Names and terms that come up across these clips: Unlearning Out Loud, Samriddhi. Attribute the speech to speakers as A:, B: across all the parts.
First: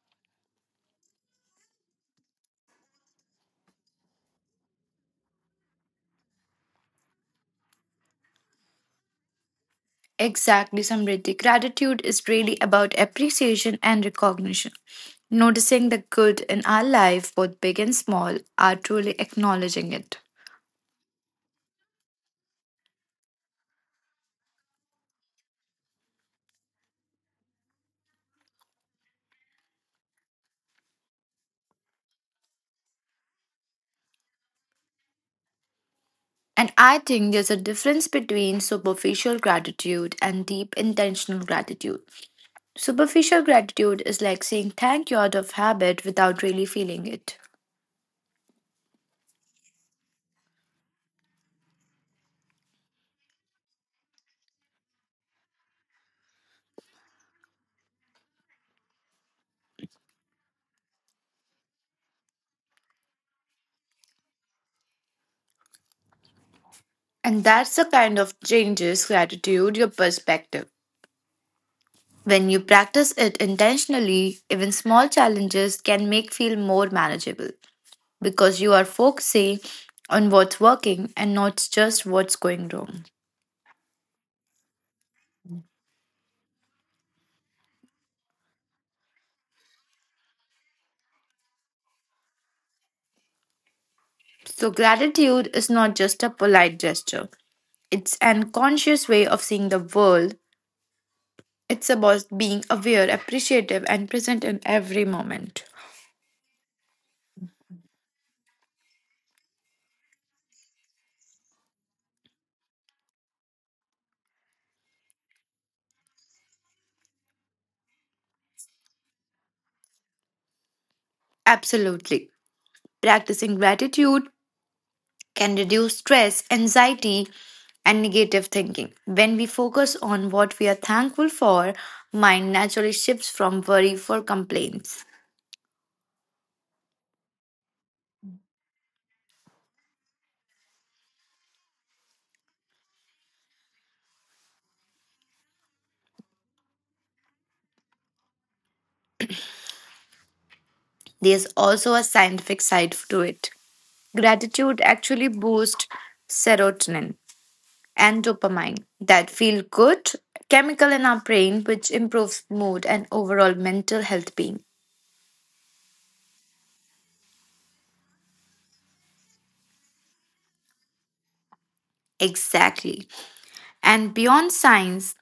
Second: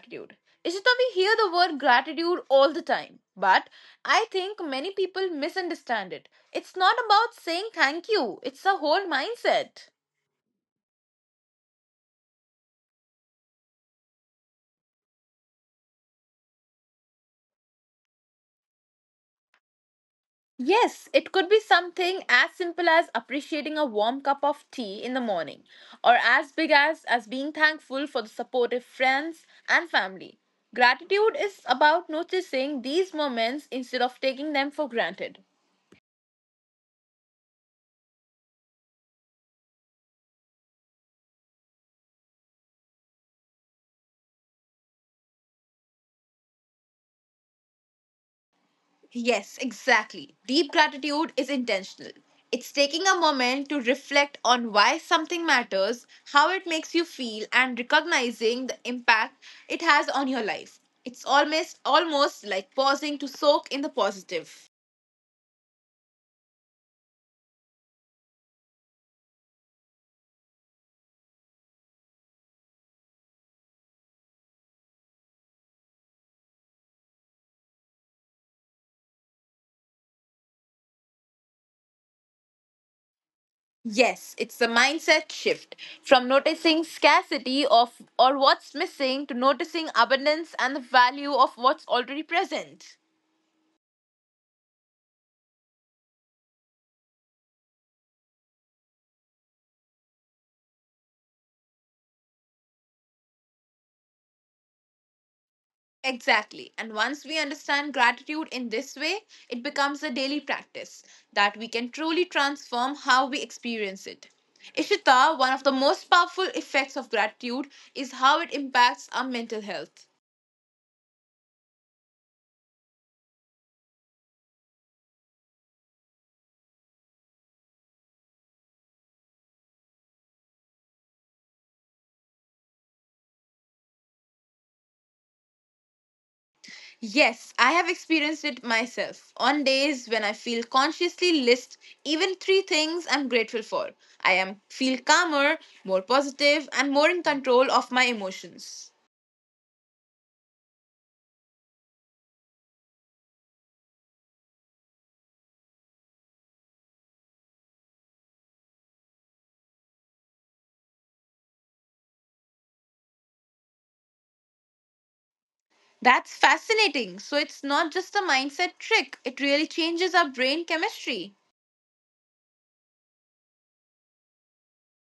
A: gratitude. Ishita, we hear the word gratitude all the time, but I think many people misunderstand it. It's not about saying thank you, it's a whole mindset.
B: Exactly, Samriddhi. Gratitude is really about appreciation and recognition. Noticing the good in our life, both big and small, are truly acknowledging it.
A: Yes, it could be something as simple as appreciating a warm cup of tea in the morning, or as big as being thankful for the supportive friends and family. Gratitude is about noticing these moments instead of taking them for granted.
B: And I think there's a difference between superficial gratitude and deep intentional gratitude. Superficial gratitude is like saying thank you out of habit without really feeling it.
A: Yes, exactly. Deep gratitude is intentional. It's taking a moment to reflect on why something matters, how it makes you feel, and recognizing the impact it has on your life. It's almost like pausing to soak in the positive.
B: And that's the kind of changes gratitude your perspective. When you practice it intentionally, even small challenges can make feel more manageable because you are focusing on what's working and not just what's going wrong.
A: Yes, it's a mindset shift from noticing scarcity of or what's missing to noticing abundance and the value of what's already present.
B: So gratitude is not just a polite gesture. It's an conscious way of seeing the world. It's about being aware, appreciative, and present in every moment.
A: Exactly. And once we understand gratitude in this way, it becomes a daily practice that we can truly transform how we experience it. Ishita, one of the most powerful effects of gratitude is how it impacts our mental health.
B: Absolutely. Practicing gratitude can reduce stress, anxiety, and negative thinking. When we focus on what we are thankful for, mind naturally shifts from worry for complaints.
A: Yes, I have experienced it myself. On days when I feel consciously list even three things I'm grateful for, I am feel calmer, more positive, and more in control of my emotions.
B: There's also a scientific side to it. Gratitude actually boosts serotonin and dopamine, that feel good chemical in our brain, which improves mood and overall mental health being.
A: That's fascinating. So it's not just a mindset trick, it really changes our brain chemistry.
B: Exactly. And beyond science,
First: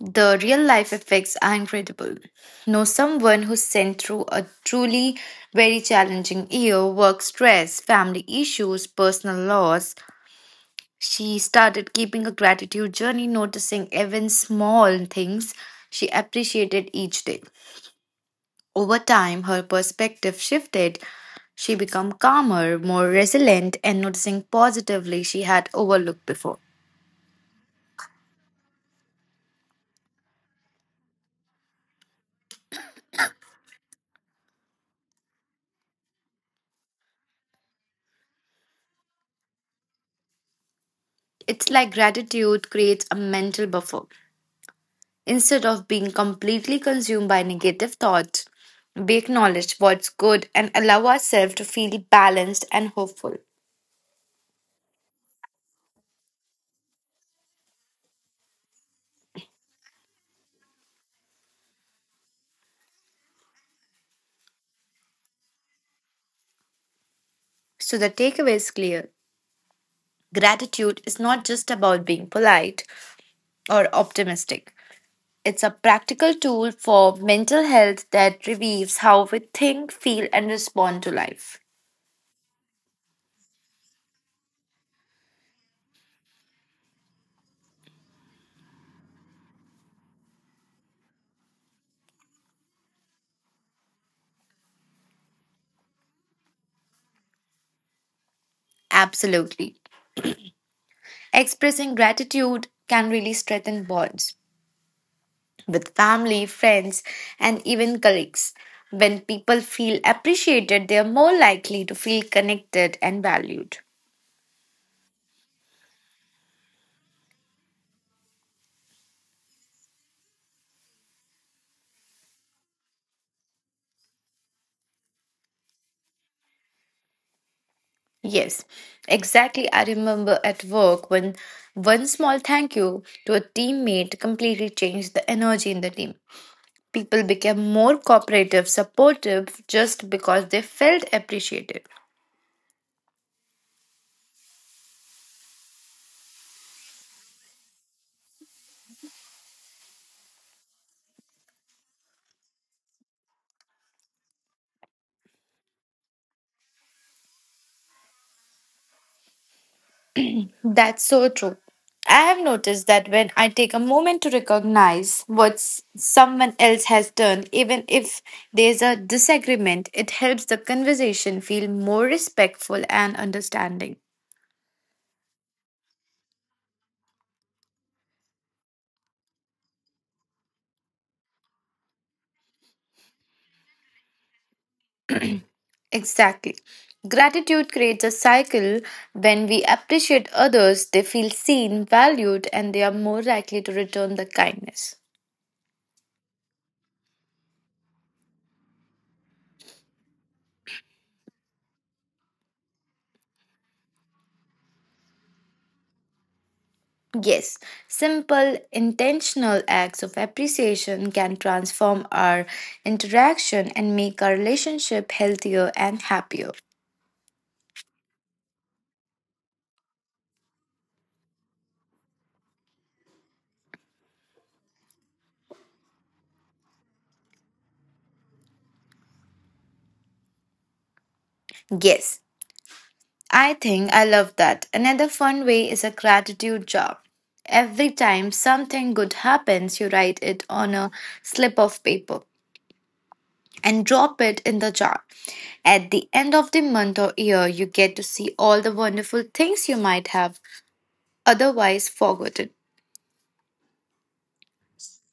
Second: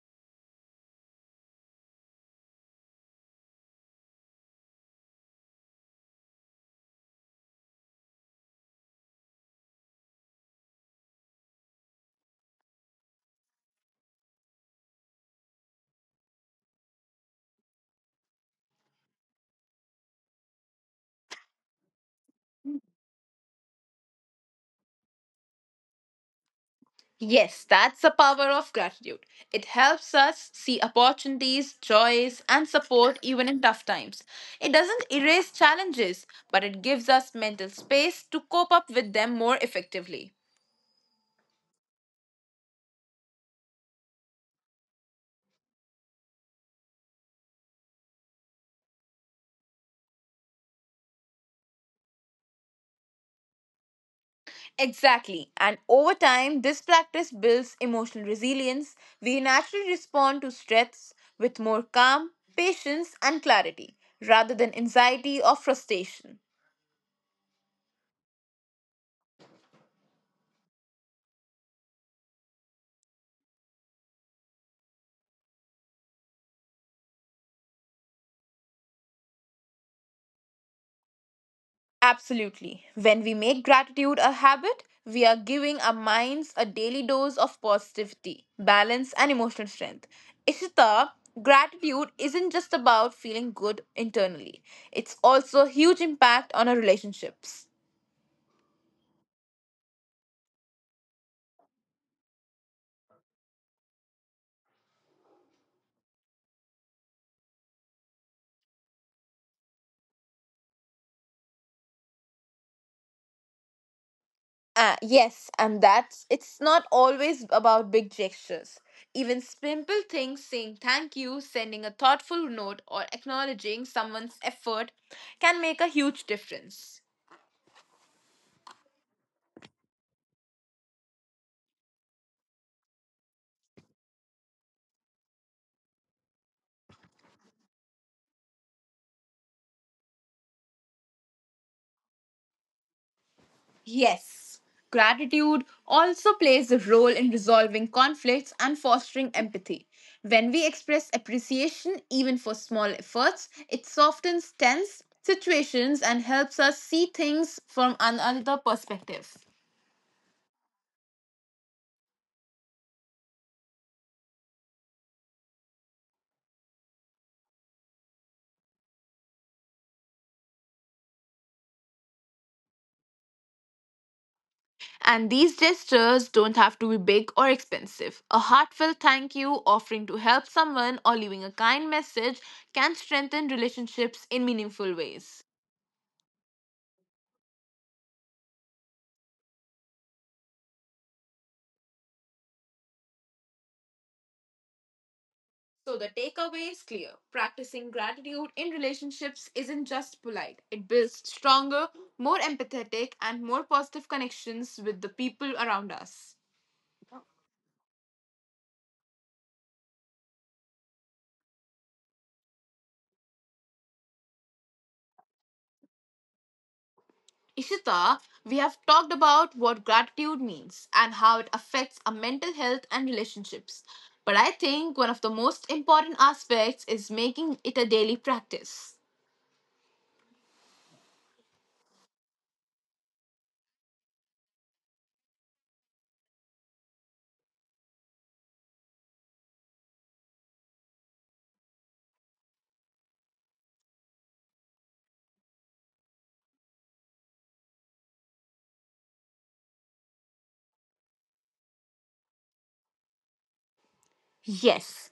B: the real life effects are incredible. Know someone who's sent through a truly very challenging year work stress, family issues, personal loss. She started keeping a gratitude journey, noticing even small things she appreciated each day. Over time, her perspective shifted. She became calmer, more resilient, and noticing positively she had overlooked before.
A: Yes, that's the power of gratitude. It helps us see opportunities, joys, and support even in tough times. It doesn't erase challenges, but it gives us mental space to cope up with them more effectively.
B: It's like gratitude creates a mental buffer. Instead of being completely consumed by negative thoughts, we acknowledge what's good and allow ourselves to feel balanced and hopeful.
A: Exactly. And over time, this practice builds emotional resilience. We naturally respond to stress with more calm, patience, and clarity rather than anxiety or frustration.
B: So the takeaway is clear. Gratitude is not just about being polite or optimistic. It's a practical tool for mental health that reveals how we think, feel, and respond to life.
A: Absolutely. When we make gratitude a habit, we are giving our minds a daily dose of positivity, balance, and emotional strength. Ishita, gratitude isn't just about feeling good internally, it's also a huge impact on our relationships.
B: Absolutely. Expressing gratitude can really strengthen bonds with family, friends, and even colleagues. When people feel appreciated, they are more likely to feel connected and valued.
A: Yes, and that's it's not always about big gestures. Even simple things, saying thank you, sending a thoughtful note, or acknowledging someone's effort can make a huge difference.
B: Yes, exactly. I remember at work when one small thank you to a teammate completely changed the energy in the team. People became more cooperative, supportive just because they felt appreciated.
A: Yes, gratitude also plays a role in resolving conflicts and fostering empathy. When we express appreciation, even for small efforts, it softens tense situations and helps us see things from another perspective.
B: That's so true. I have noticed that when I take a moment to recognize what someone else has done, even if there's a disagreement, it helps the conversation feel more respectful and understanding.
A: And these gestures don't have to be big or expensive. A heartfelt thank you, offering to help someone, or leaving a kind message can strengthen relationships in meaningful ways.
B: Exactly. Gratitude creates a cycle. When we appreciate others, they feel seen, valued, and they are more likely to return the kindness.
A: So, the takeaway is clear practicing gratitude in relationships isn't just polite, it builds stronger, more empathetic, and more positive connections with the people around us.
B: Yes, simple, intentional acts of appreciation can transform our interaction and make our relationship healthier and happier.
A: Ishita, we have talked about what gratitude means and how it affects our mental health and relationships. But I think one of the most important aspects is making it a daily practice.
B: Yes, I think I love that. Another fun way is a gratitude jar. Every time something good happens, you write it on a slip of paper and drop it in the jar. At the end of the month or year, you get to see all the wonderful things you might have otherwise forgotten.
A: Yes,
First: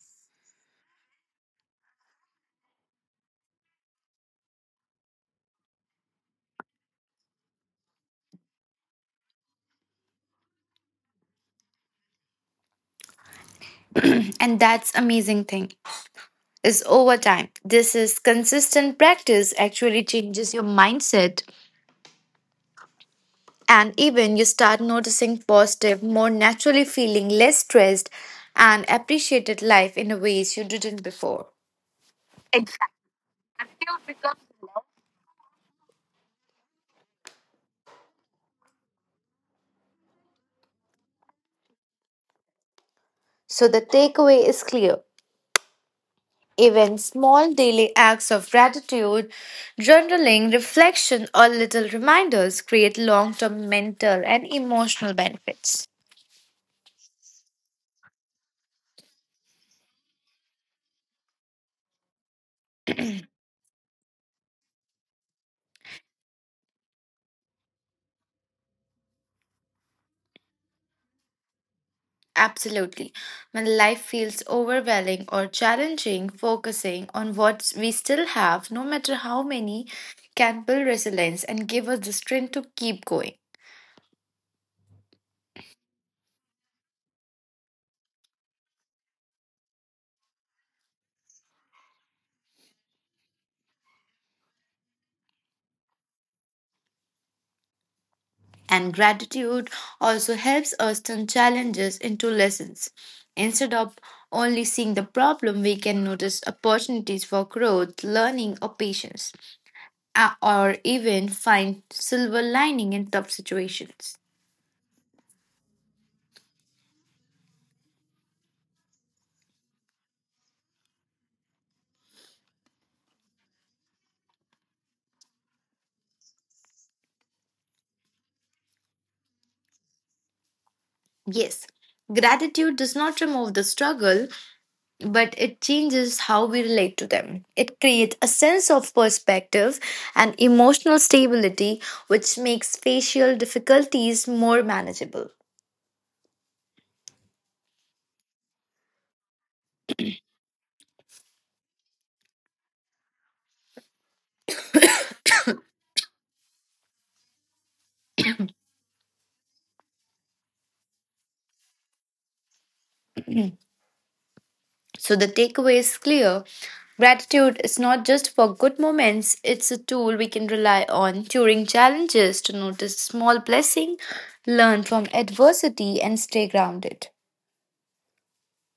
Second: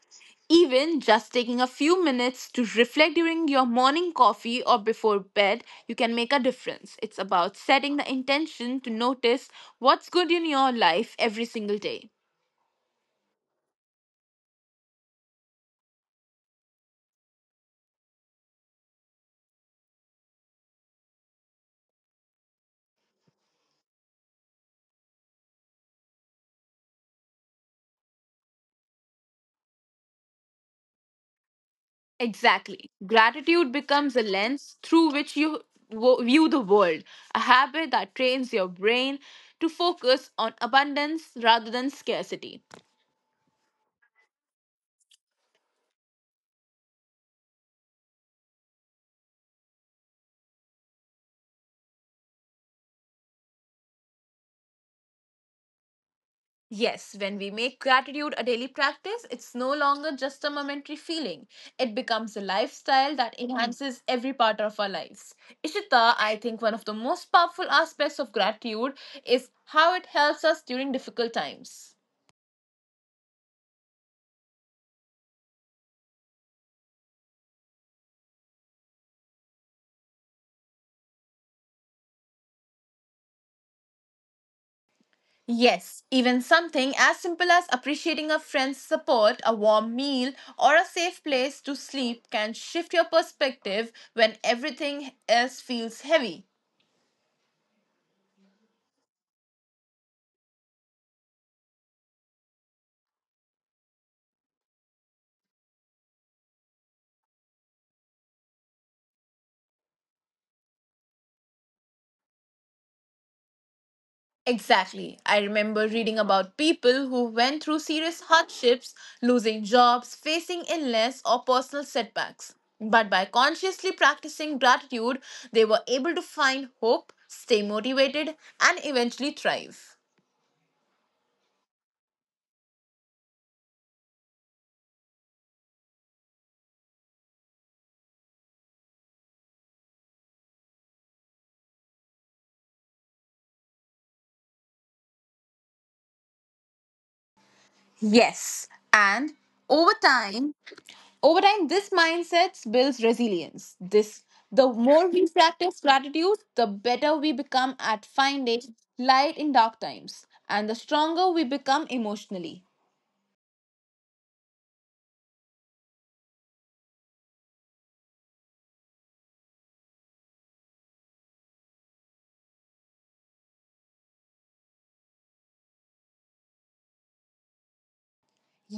A: even just taking a few minutes to reflect during your morning coffee or before bed, you can make a difference. It's about setting the intention to notice what's good in your life every single day.
B: And that's amazing thing. Is over time. This is consistent practice actually changes your mindset and even you start noticing positive, more naturally feeling less stressed and appreciated life in a ways you didn't before.
A: Exactly. Gratitude becomes a lens through which you view the world, a habit that trains your brain to focus on abundance rather than scarcity.
B: So the takeaway is clear. Even small daily acts of gratitude, journaling, reflection, or little reminders create long term mental and emotional benefits.
A: Yes, when we make gratitude a daily practice, it's no longer just a momentary feeling. It becomes a lifestyle that enhances every part of our lives. Ishita, I think one of the most powerful aspects of gratitude is how it helps us during difficult times.
B: Absolutely. When life feels overwhelming or challenging, focusing on what we still have, no matter how many, can build resilience and give us the strength to keep going.
A: Yes, even something as simple as appreciating a friend's support, a warm meal, or a safe place to sleep can shift your perspective when everything else feels heavy.
B: And gratitude also helps us turn challenges into lessons. Instead of only seeing the problem, we can notice opportunities for growth, learning, or patience, or even find silver lining in tough situations.
A: Exactly. I remember reading about people who went through serious hardships, losing jobs, facing illness, or personal setbacks. But by consciously practicing gratitude, they were able to find hope, stay motivated, and eventually thrive.
B: Yes, gratitude does not remove the struggle, but it changes how we relate to them. It creates a sense of perspective and emotional stability, which makes facial difficulties more manageable.
A: Yes, and over time, Over time, this mindset builds resilience. This the more we practice gratitude, the better we become at finding light in dark times, and the stronger we become emotionally.
B: So, the takeaway is clear gratitude is not just for good moments, it's a tool we can rely on during challenges to notice small blessing, learn from adversity, and stay grounded.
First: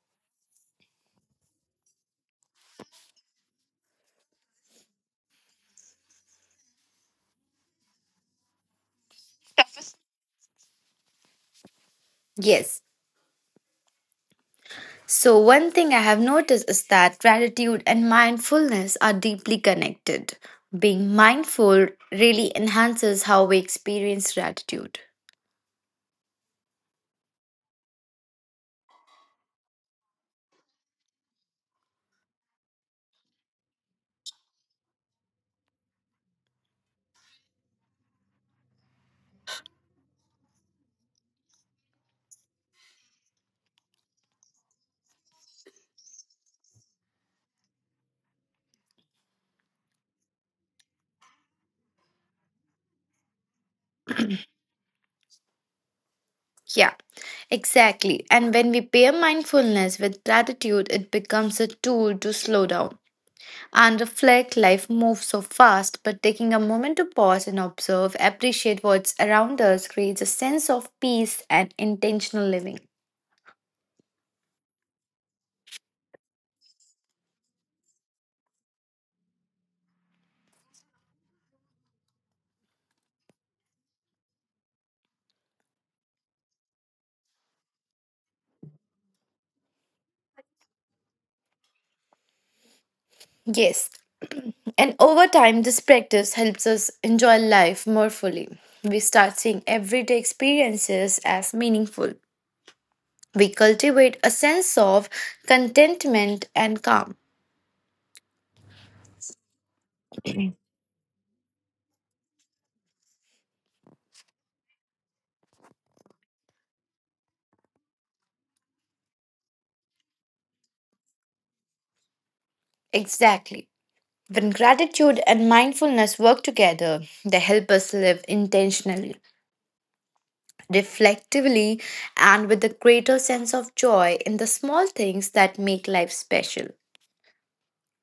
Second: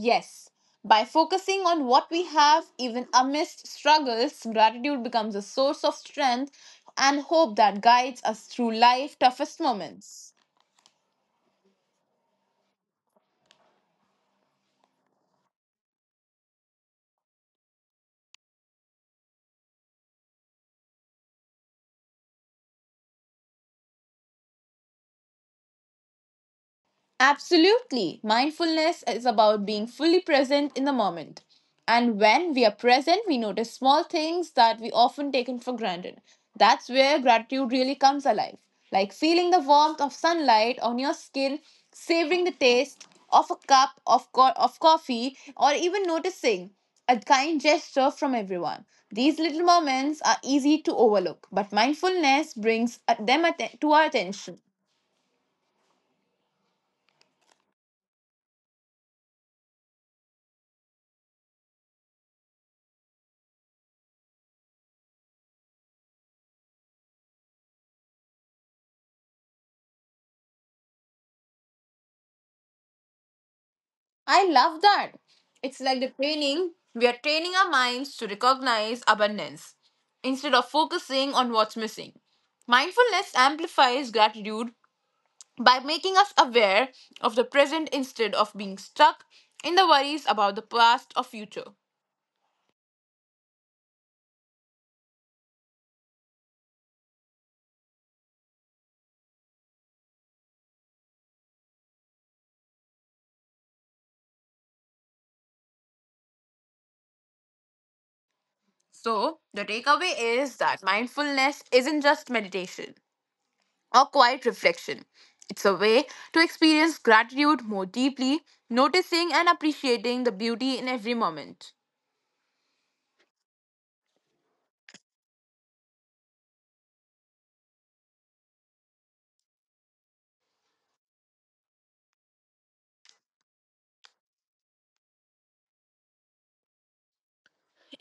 A: Yes, by focusing on what we have, even amidst struggles, gratitude becomes a source of strength and hope that guides us through life's toughest moments.
B: Yes, so, one thing I have noticed is that gratitude and mindfulness are deeply connected. Being mindful really enhances how we experience gratitude.
A: Absolutely. Mindfulness is about being fully present in the moment. And when we are present, we notice small things that we often taken for granted. That's where gratitude really comes alive. Like feeling the warmth of sunlight on your skin, savoring the taste of a cup of coffee, or even noticing a kind gesture from everyone. These little moments are easy to overlook, but mindfulness brings them to our attention.
B: Yeah, exactly. And when we pair mindfulness with gratitude, it becomes a tool to slow down and reflect. Life moves so fast, but taking a moment to pause and observe, appreciate what's around us, creates a sense of peace and intentional living.
A: I love that. It's like the training. We are training our minds to recognize abundance instead of focusing on what's missing. Mindfulness amplifies gratitude by making us aware of the present instead of being stuck in the worries about the past or future.
B: Yes, and over time, this practice helps us enjoy life more fully. We start seeing everyday experiences as meaningful. We cultivate a sense of contentment and calm.
A: So, the takeaway is that mindfulness isn't just meditation or quiet reflection. It's a way to experience gratitude more deeply, noticing and appreciating the beauty in every moment.
B: Exactly. When gratitude and mindfulness work together, they help us live intentionally, reflectively, and with a greater sense of joy in the small things that make life special.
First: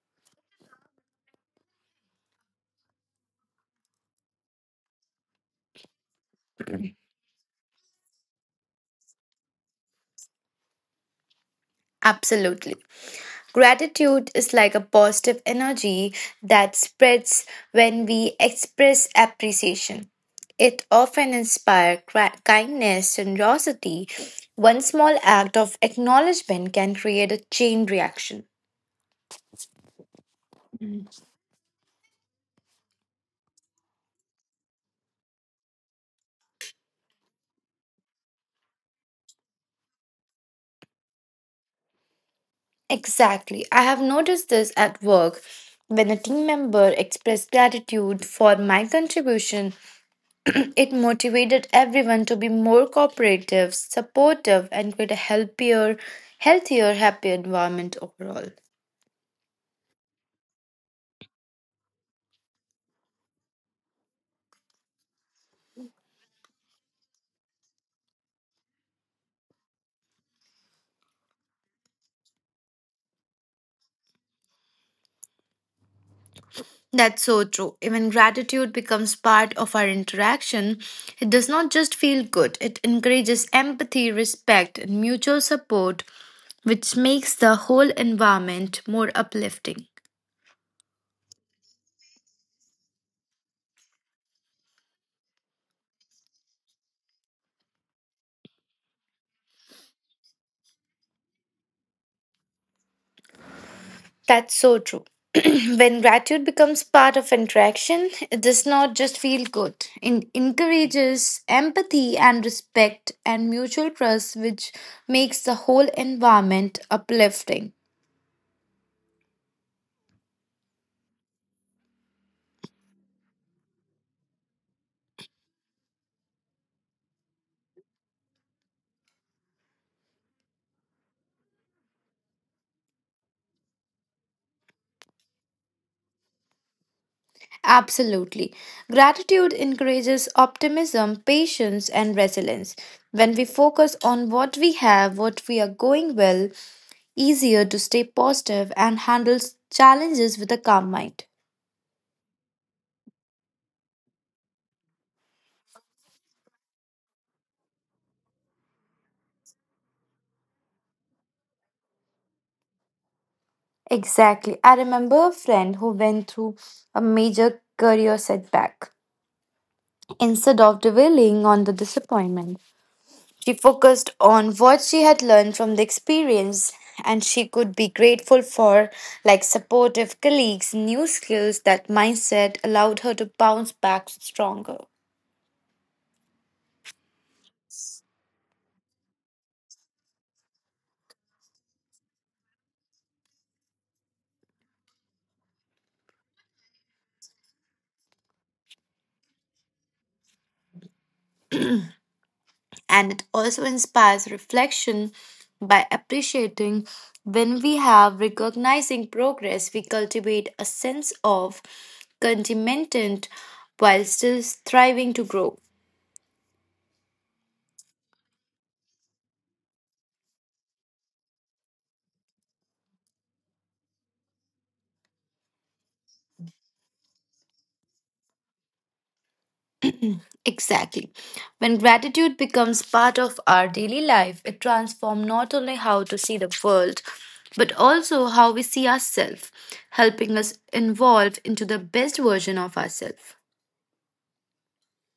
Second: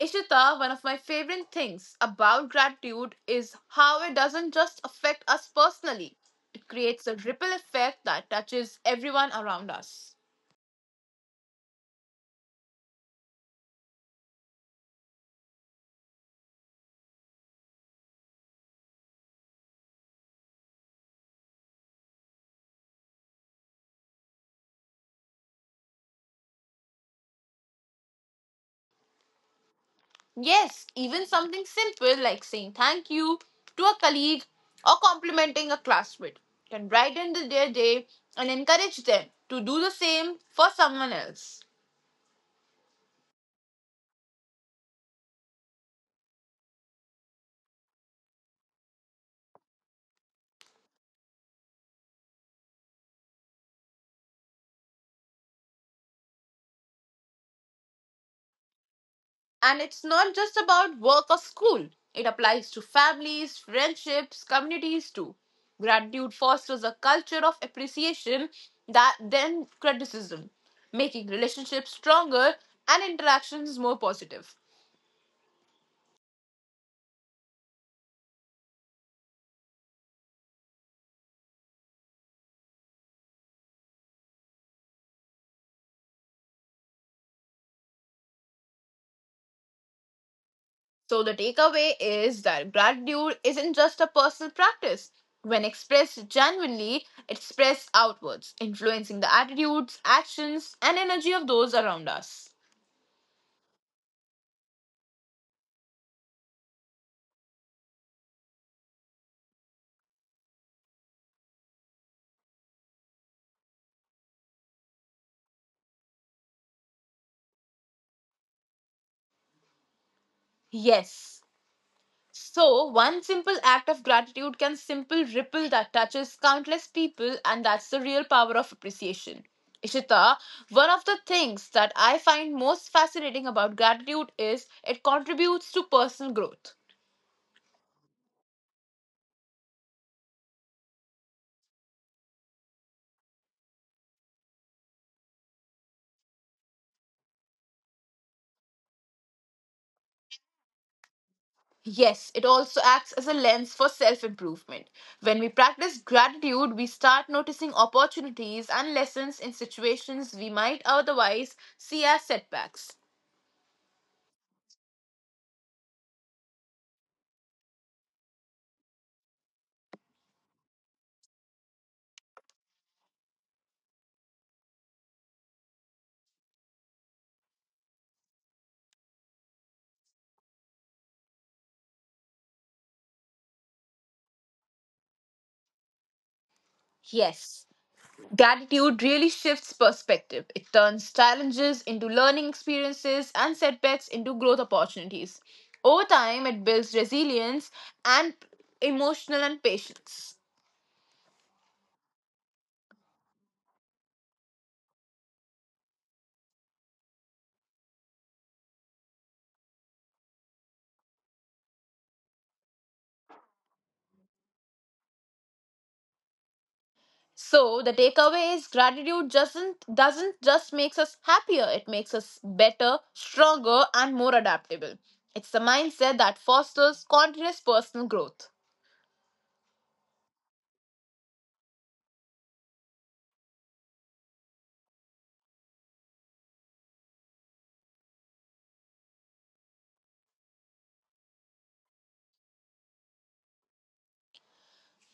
A: Ishita, one of my favorite things about gratitude is how it doesn't just affect us personally, it creates a ripple effect that touches everyone around us.
B: Absolutely. Gratitude is like a positive energy that spreads when we express appreciation. It often inspires kindness, generosity. One small act of acknowledgement can create a chain reaction.
A: Yes, even something simple like saying thank you to a colleague or complimenting a classmate can brighten their day and encourage them to do the same for someone else.
B: Exactly. I have noticed this at work. When a team member expressed gratitude for my contribution, it motivated everyone to be more cooperative, supportive, and create a healthier, happier environment overall.
A: And it's not just about work or school, it applies to families, friendships, communities too. Gratitude fosters a culture of appreciation that then criticism, making relationships stronger and interactions more positive.
B: That's so true. Even gratitude becomes part of our interaction. It does not just feel good, it encourages empathy, respect, and mutual support, which makes the whole environment more uplifting.
A: So, the takeaway is that gratitude isn't just a personal practice. When expressed genuinely, it spreads outwards, influencing the attitudes, actions, and energy of those around us.
B: That's so true. When gratitude becomes part of interaction, it does not just feel good. It encourages empathy and respect and mutual trust, which makes the whole environment uplifting.
A: Yes, so, one simple act of gratitude can simple ripple that touches countless people, and that's the real power of appreciation. Ishita, one of the things that I find most fascinating about gratitude is it contributes to personal growth.
B: Absolutely. Gratitude encourages optimism, patience, and resilience. When we focus on what we have, what we are going well, easier to stay positive and handle challenges with a calm mind.
A: Yes, it also acts as a lens for self improvement. When we practice gratitude, we start noticing opportunities and lessons in situations we might otherwise see as setbacks.
B: Exactly. I remember a friend who went through a major career setback. Instead of dwelling on the disappointment, she focused on what she had learned from the experience and she could be grateful for, like supportive colleagues, new skills. That mindset allowed her to bounce back stronger.
A: Yes. Gratitude really shifts perspective. It turns challenges into learning experiences and setbacks into growth opportunities. Over time, it builds resilience and emotional and patience.
B: And it also inspires reflection by appreciating when we have recognizing progress we cultivate a sense of contentment while still striving to grow.
A: So the takeaway is gratitude doesn't just makes us happier, it makes us better, stronger and more adaptable. It's the mindset that fosters continuous personal growth.
B: Exactly, when gratitude becomes part of our daily life it transforms not only how to see the world but also how we see ourselves, helping us evolve into the best version of ourselves.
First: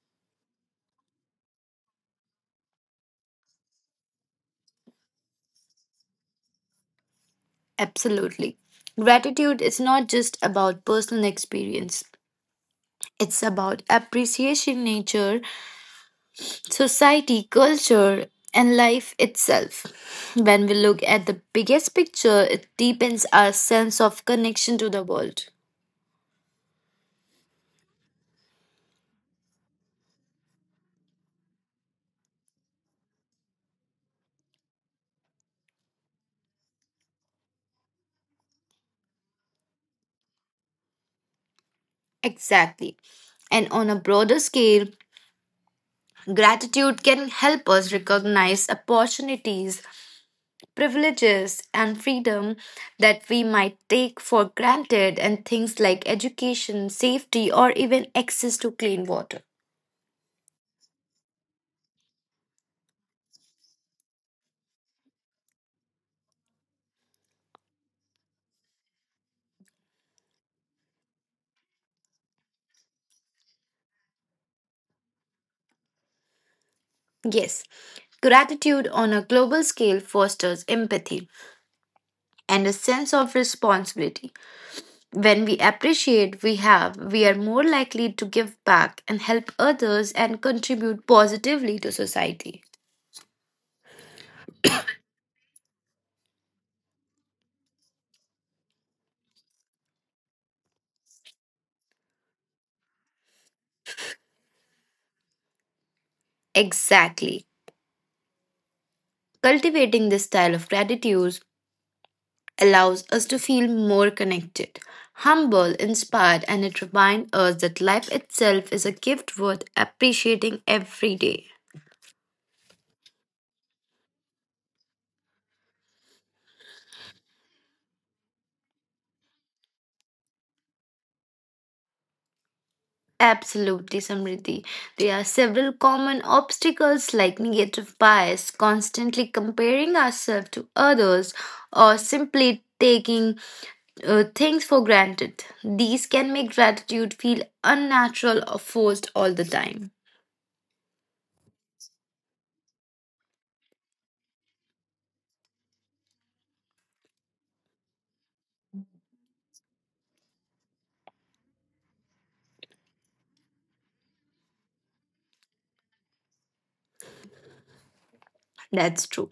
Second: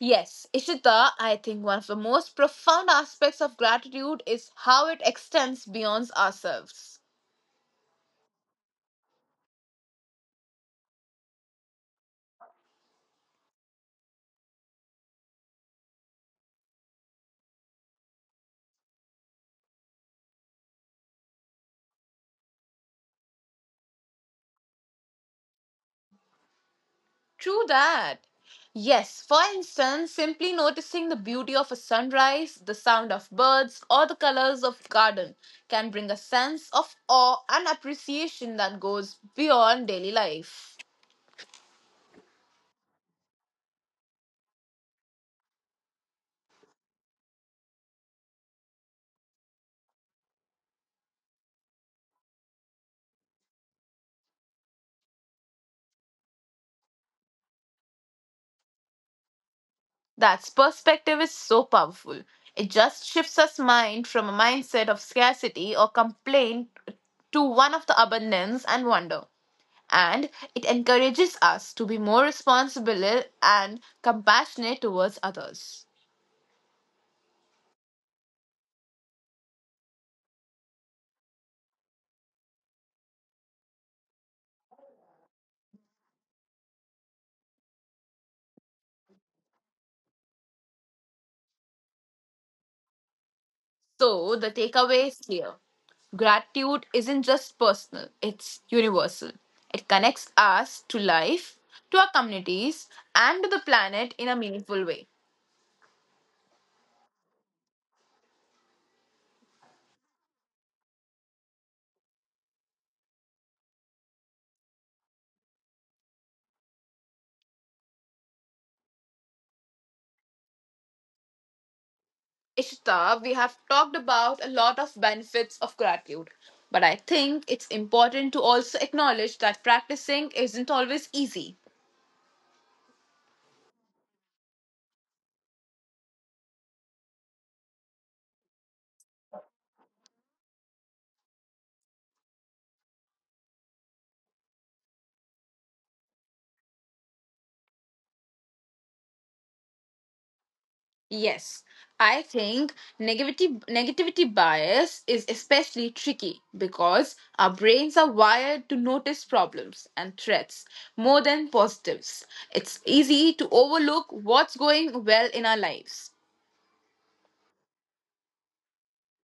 A: Yes, Ishita, I think one of the most profound aspects of gratitude is how it extends beyond ourselves.
B: Absolutely. Gratitude is not just about personal experience, it's about appreciation, nature, society, culture, and life itself. When we look at the biggest picture, it deepens our sense of connection to the world.
A: True that. Yes, for instance, simply noticing the beauty of a sunrise, the sound of birds, or the colors of garden can bring a sense of awe and appreciation that goes beyond daily life.
B: Exactly. And on a broader scale, gratitude can help us recognize opportunities privileges and freedom that we might take for granted, and things like education, safety, or even access to clean water.
A: That's perspective is so powerful. It just shifts us mind from a mindset of scarcity or complaint to one of the abundance and wonder. And it encourages us to be more responsible and compassionate towards others.
B: Yes, gratitude on a global scale fosters empathy and a sense of responsibility. When we appreciate we have, we are more likely to give back and help others and contribute positively to society.
A: So, the takeaway is clear gratitude isn't just personal, it's universal. It connects us to life, to our communities, and to the planet in a meaningful way.
B: Exactly. Cultivating this style of gratitude allows us to feel more connected, humble, inspired, and it reminds us that life itself is a gift worth appreciating every day.
A: Ishita, we have talked about a lot of benefits of gratitude, but I think it's important to also acknowledge that practicing isn't always easy.
B: Absolutely, Samriddhi. There are several common obstacles like negative bias, constantly comparing ourselves to others, or simply taking things for granted. These can make gratitude feel unnatural or forced all the time.
A: Yes, I think negativity negativity bias is especially tricky because our brains are wired to notice problems and threats more than positives. It's easy to overlook what's going well in our lives.
B: That's true.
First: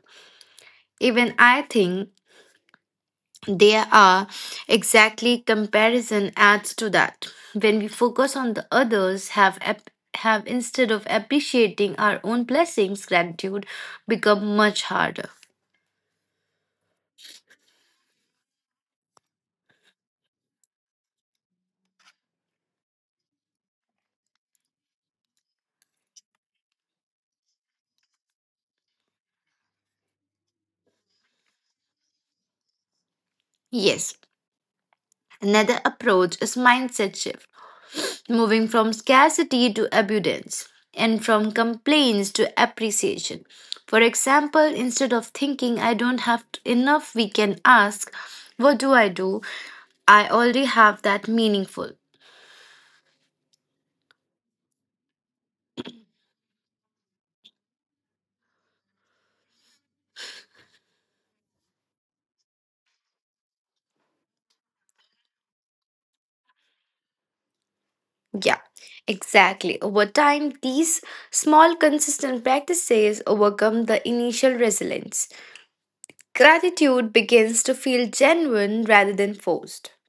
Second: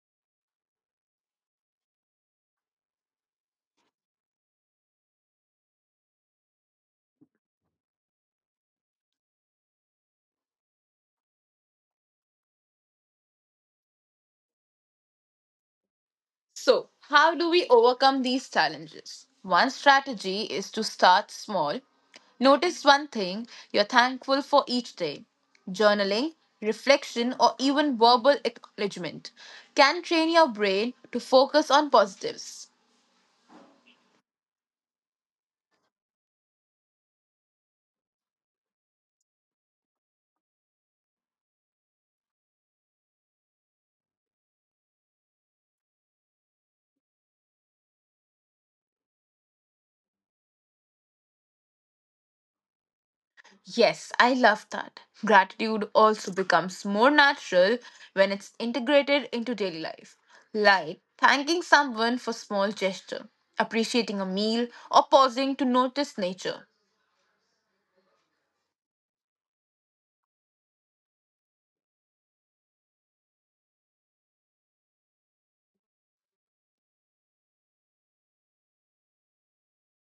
B: Even I think there are, exactly, comparison adds to that. When we focus on the others, have instead of appreciating our own blessings, gratitude become much harder.
A: So, how do we overcome these challenges? One strategy is to start small. Notice one thing you're thankful for each day. Journaling, reflection, or even verbal acknowledgement can train your brain to focus on positives.
B: Yes, another approach is mindset shift, moving from scarcity to abundance and from complaints to appreciation. For example, instead of thinking I don't have enough, we can ask, what do? I already have that meaningful.
A: Yes, I love that. Gratitude also becomes more natural when it's integrated into daily life, like thanking someone for small gesture, appreciating a meal, or pausing to notice nature.
B: Yeah, exactly. Over time, these small, consistent practices overcome the initial resilience. Gratitude begins to feel genuine rather than forced.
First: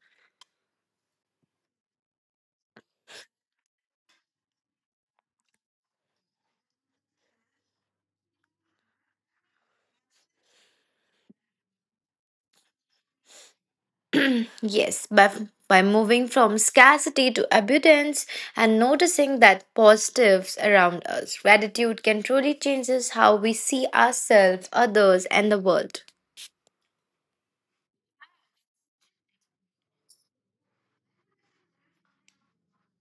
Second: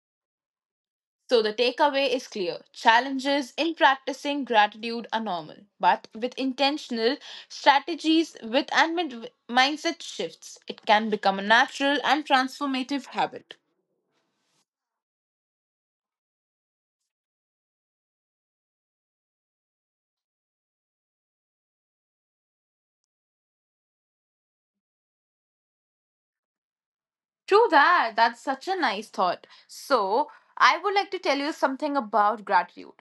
A: So the takeaway is clear. Challenges in practicing gratitude are normal, but with intentional strategies with and with mindset shifts, it can become a natural and transformative habit.
B: Mm, yes, by moving from scarcity to abundance and noticing that positives around us, gratitude can truly change how we see ourselves, others, and the world.
A: True that. That's such a nice thought. So, I would like to tell you something about gratitude.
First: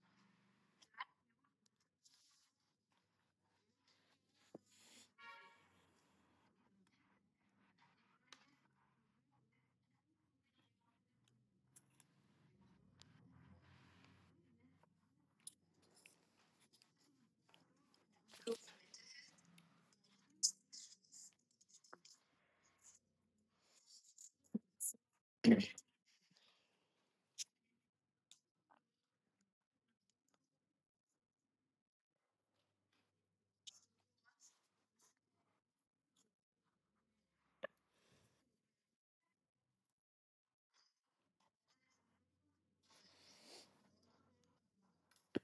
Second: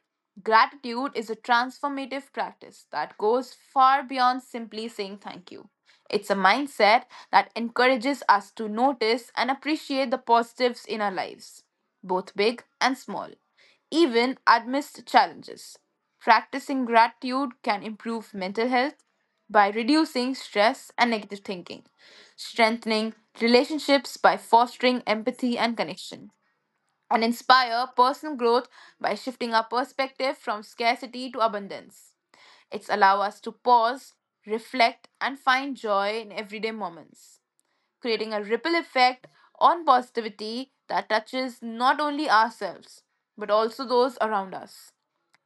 A: Gratitude is a transformative practice that goes far beyond simply saying thank you. It's a mindset that encourages us to notice and appreciate the positives in our lives, both big and small even amidst challenges. Practicing gratitude can improve mental health by reducing stress and negative thinking, strengthening relationships by fostering empathy and connection, and inspire personal growth by shifting our perspective from scarcity to abundance. It's allow us to pause, reflect, and find joy in everyday moments creating a ripple effect on positivity that touches not only ourselves, but also those around us.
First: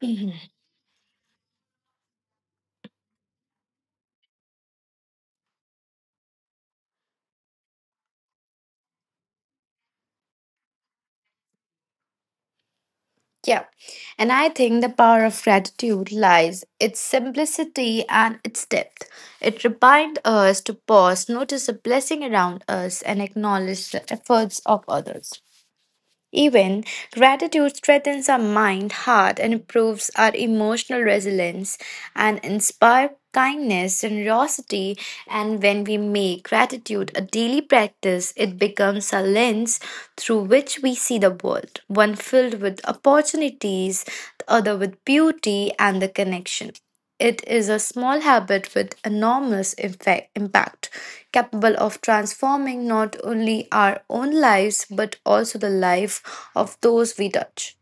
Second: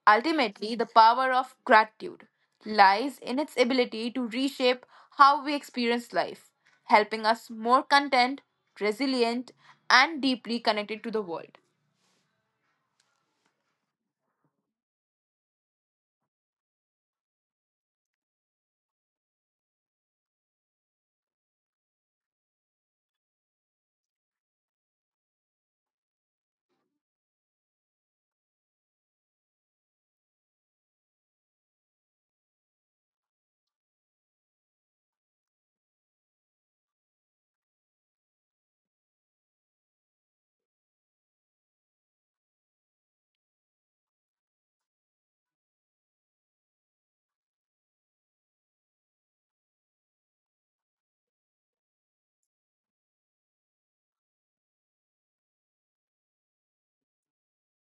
A: Ultimately, the power of gratitude lies in its ability to reshape how we experience life, helping us more content, resilient, and deeply connected to the world.
B: Yeah. And I think the power of gratitude lies its simplicity and its depth. It reminds us to pause, notice the blessing around us, and acknowledge the efforts of others. Even gratitude strengthens our mind, heart, and improves our emotional resilience and inspire kindness, generosity, and when we make gratitude a daily practice, it becomes a lens through which we see the world, one filled with opportunities, the other with beauty and the connection. It is a small habit with enormous effect, impact, capable of transforming not only our own lives but also the life of those we touch.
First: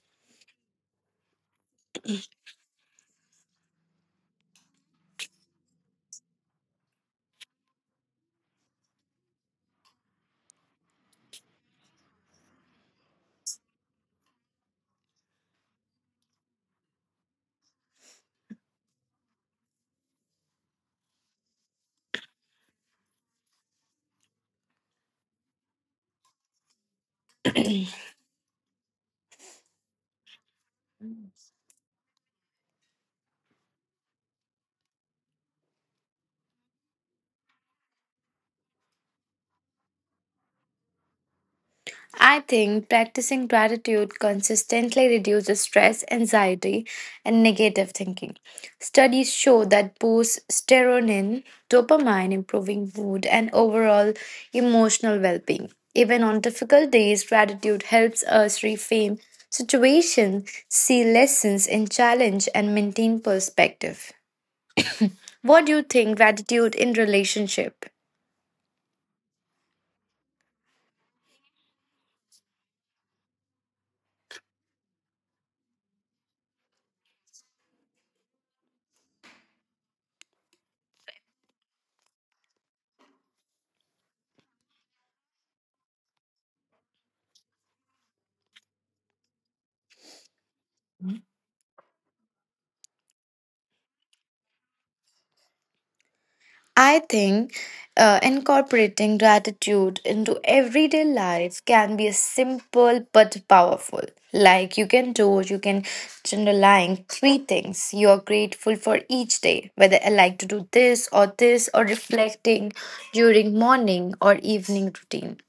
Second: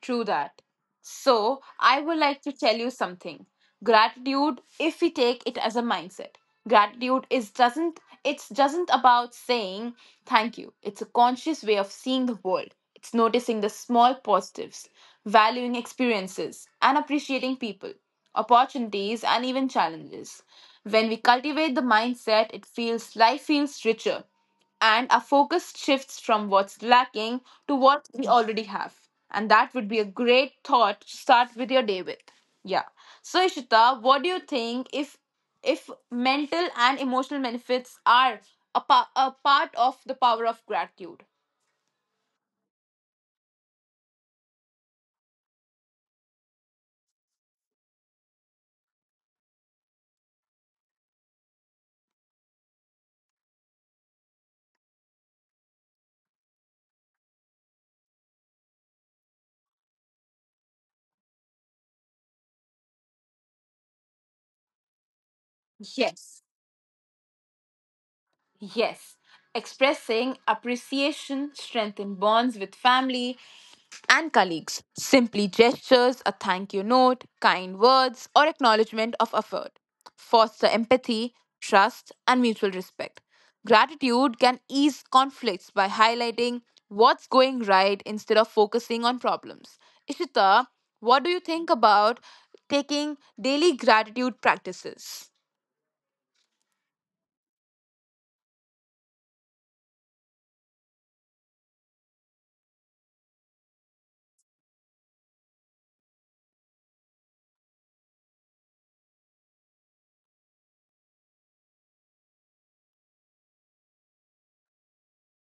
A: True that. So, I would like to tell you something. Gratitude, if we take it as a mindset, gratitude is doesn't it's doesn't about saying thank you. It's a conscious way of seeing the world. It's noticing the small positives, valuing experiences, and appreciating people, opportunities, and even challenges. When we cultivate the mindset, it feels life feels richer and our focus shifts from what's lacking to what we already have. And that would be a great thought to start with your day with. Yeah. So Ishita, what do you think if mental and emotional benefits are a part of the power of gratitude?
B: I think practicing gratitude consistently reduces stress, anxiety, and negative thinking. Studies show that boosts serotonin, dopamine, improving mood, and overall emotional well being. Even on difficult days, gratitude helps us reframe situations, see lessons in challenge, and maintain perspective. What do you think
A: Yes.
B: gratitude in relationship?
A: Yes. Expressing appreciation strengthen bonds with family and colleagues. Simply gestures, a thank you note, kind words, or acknowledgement of effort foster empathy, trust, and mutual respect. Gratitude can ease conflicts by highlighting what's going right instead of focusing on problems. Ishita, what do you think about taking daily gratitude practices?
B: I think incorporating gratitude into everyday life can be a simple but powerful. Like you can generalize three things you are grateful for each day, whether I like to do this or this, or reflecting during morning or evening routine,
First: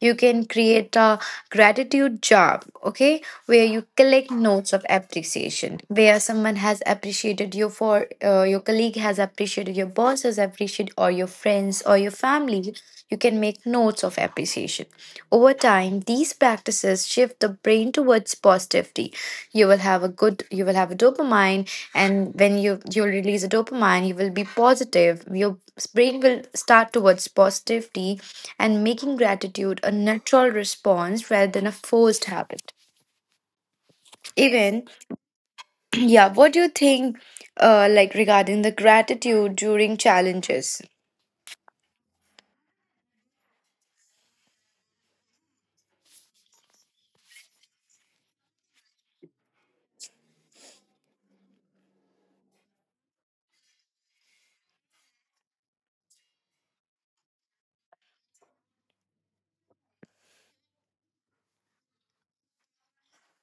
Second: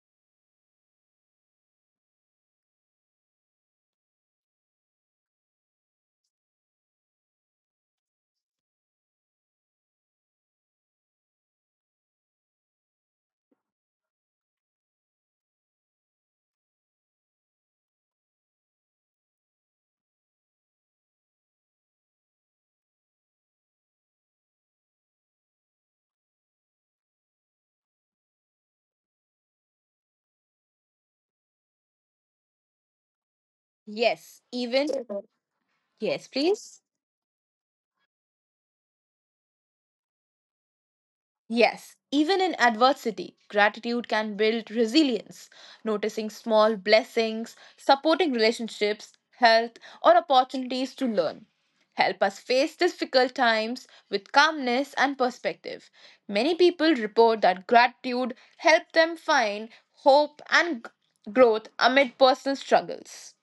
B: you can create a gratitude jar, okay, where you collect notes of appreciation where someone has appreciated you for your colleague has appreciated your boss has appreciated or your friends or your family. You can make notes of appreciation over time. These practices shift the brain towards positivity. You will have a dopamine, and when you'll release a dopamine you will be positive. Your brain will start towards positivity and making gratitude a natural response rather than a forced habit.
A: Yes,
B: Even
A: even. Yes,
B: yeah, what do you
A: please.
B: think, like regarding the gratitude during challenges?
A: Yes, even in adversity, gratitude can build resilience. Noticing small blessings, supporting relationships, health, or opportunities to learn help us face difficult times with calmness and perspective. Many people report that gratitude helped them find hope and growth amid personal struggles.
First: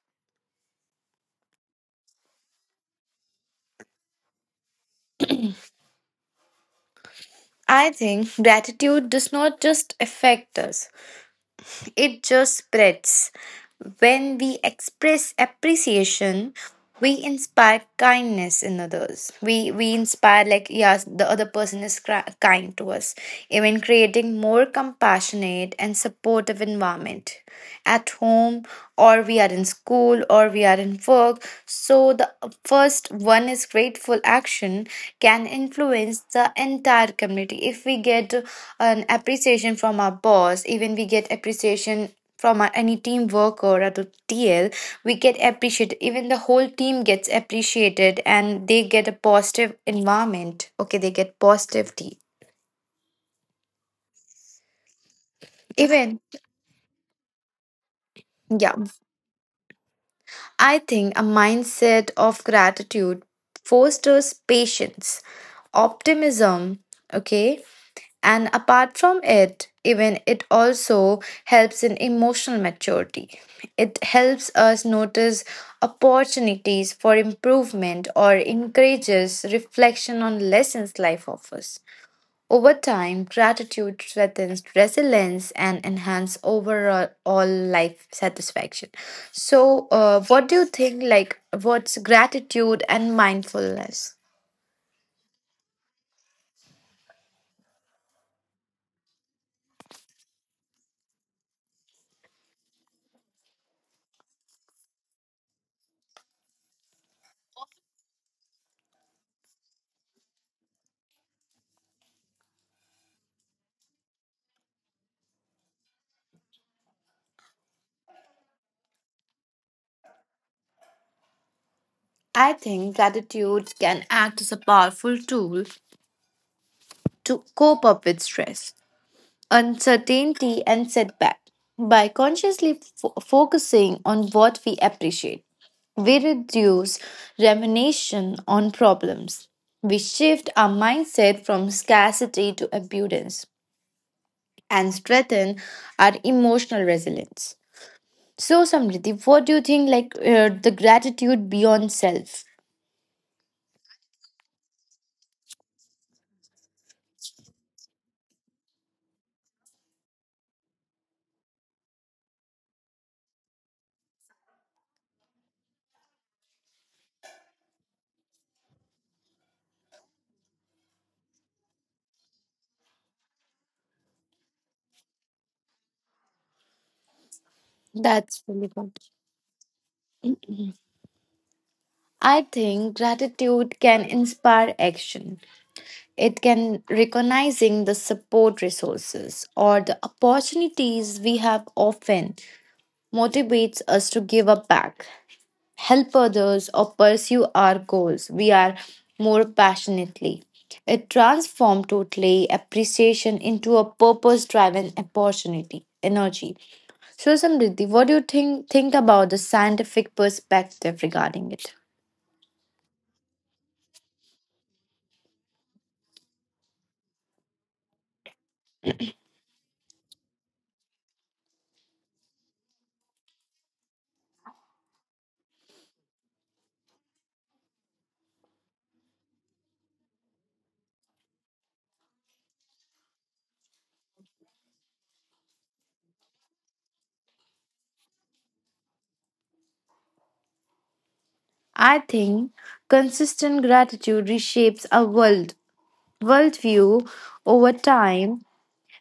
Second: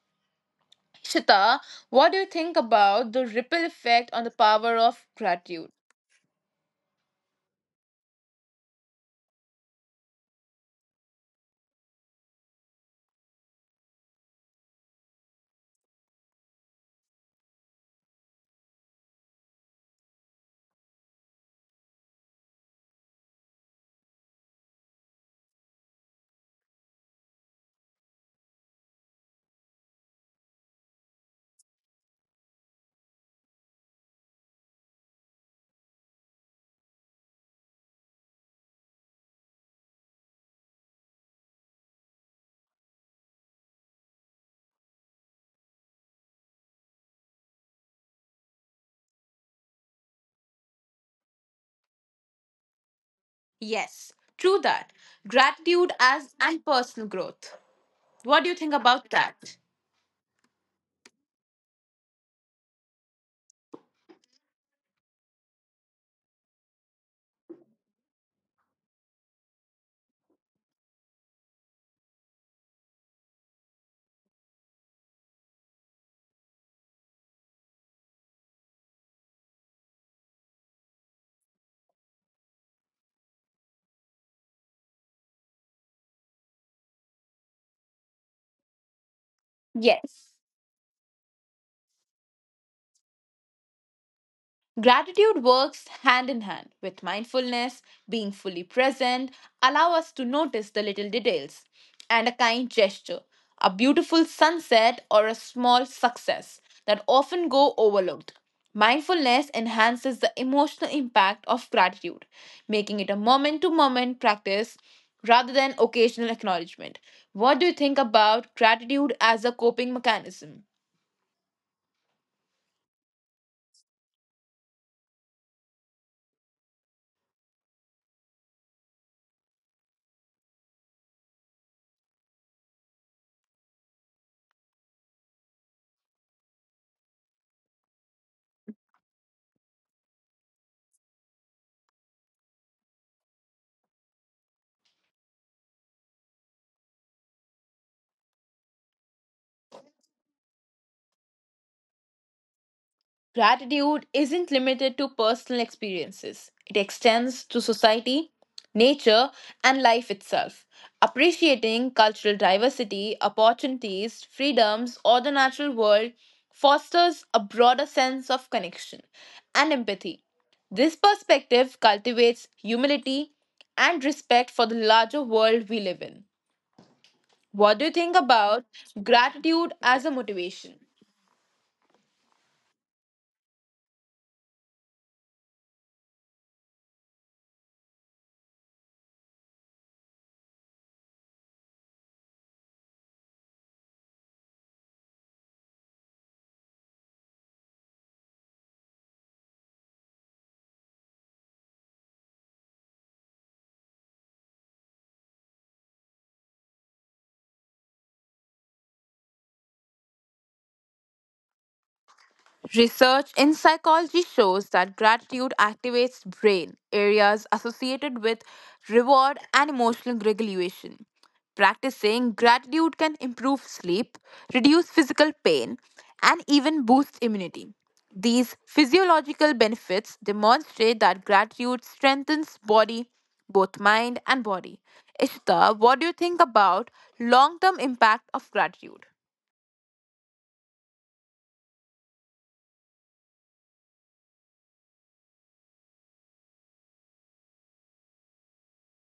A: Shita, what do you think about the ripple effect on the power of gratitude?
B: I think gratitude does not just affect us, it just spreads. When we express appreciation, we inspire kindness in others. We inspire like yes, the other person is kind to us, even creating more compassionate and supportive environment at home or we are in school or we are in work. So the first one is grateful action can influence the entire community. If we get an appreciation from our boss, even we get appreciation from any teamwork or at the TL, we get appreciated. Even the whole team gets appreciated, and they get a positive environment. Okay, they get positivity.
A: Yes, true that. Gratitude
B: Even
A: as and personal growth. What do you think
B: yeah,
A: about that?
B: I think a mindset of gratitude fosters patience, optimism. Okay, and apart from it, even it also helps in emotional maturity. It helps us notice opportunities for improvement or encourages reflection on lessons life offers. Over time, gratitude strengthens resilience and enhance overall all life satisfaction. So,
A: Yes.
B: what do you think? Like, what's gratitude and mindfulness?
A: Gratitude works hand in hand with mindfulness, being fully present, allow us to notice the little details and a kind gesture, a beautiful sunset or a small success that often go overlooked. Mindfulness enhances the emotional impact of gratitude, making it a moment to moment practice rather than occasional acknowledgement. What do you think about gratitude as a coping mechanism?
B: I think gratitude can act as a powerful tool to cope up with stress, uncertainty, and setback. By consciously focusing on what we appreciate, we reduce rumination on problems. We shift our mindset from scarcity to abundance and strengthen our emotional resilience. So, Samriti, what do you think? Like the gratitude beyond self?
A: Gratitude isn't limited to personal experiences, it extends to society, nature, and life itself. Appreciating cultural diversity, opportunities, freedoms, or the natural world fosters a broader sense of connection and empathy. This perspective cultivates humility and respect for the larger world we live in. What do you think
B: That's
A: about
B: really good.
A: gratitude as a motivation?
B: I think gratitude can inspire action. It can recognizing the support resources or the opportunities we have often motivates us to give up back, help others, or pursue our goals. We are more passionately. It transforms totally appreciation into a purpose-driven opportunity energy. So, Samriddhi, what do you think about the scientific perspective regarding it?
A: Research in psychology shows that gratitude activates brain areas associated with reward and emotional regulation. Practicing gratitude can improve sleep, reduce physical pain, and even boost immunity. These physiological benefits demonstrate that gratitude strengthens body, both mind and body. Ishita, what do you think about long-term impact of gratitude?
B: I think consistent gratitude reshapes our worldview over time,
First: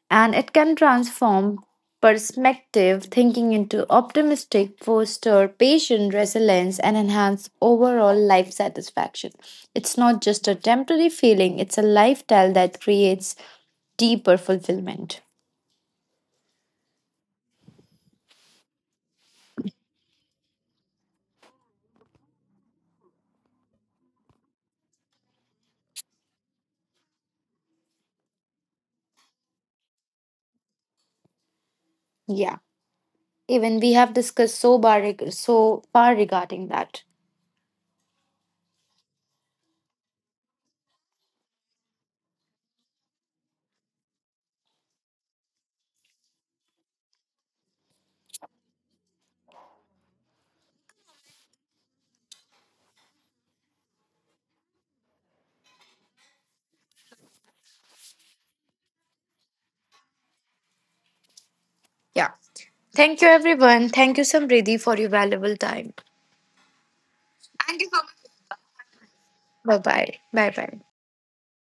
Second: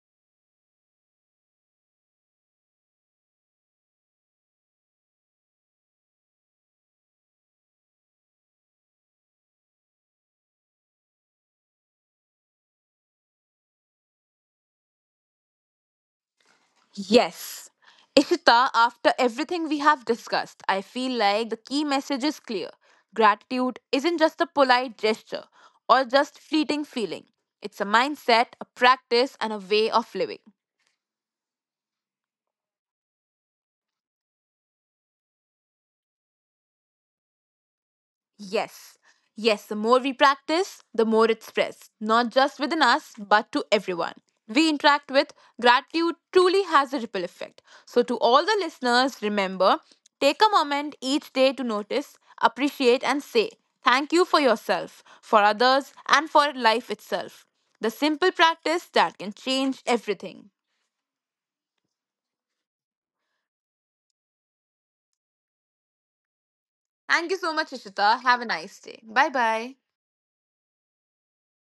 B: and it can transform perspective thinking into optimistic, foster patient resilience, and enhance overall life satisfaction. It's not just a temporary feeling, it's a lifestyle that creates deeper fulfillment.
A: Yes. Ishita, after everything we have discussed, I feel like the key message is clear. Gratitude isn't just a polite gesture or just fleeting feeling, it's a mindset, a practice, and a way of living.
B: Yeah. Even we have discussed so far regarding that.
A: Yes. Yes, the more we practice, the more it spreads, not just within us, but to everyone we interact with. Gratitude truly has a ripple effect. So, to all the listeners, remember take a moment each day to notice, appreciate, and say thank you for yourself, for others, and for life itself. The simple practice that can change everything.
B: Yeah. Thank you, everyone. Thank you, Samriddhi, for your valuable time.
A: Thank you so much, Ishita. Have a nice day. Bye
B: Bye
A: bye.
B: bye. Bye bye.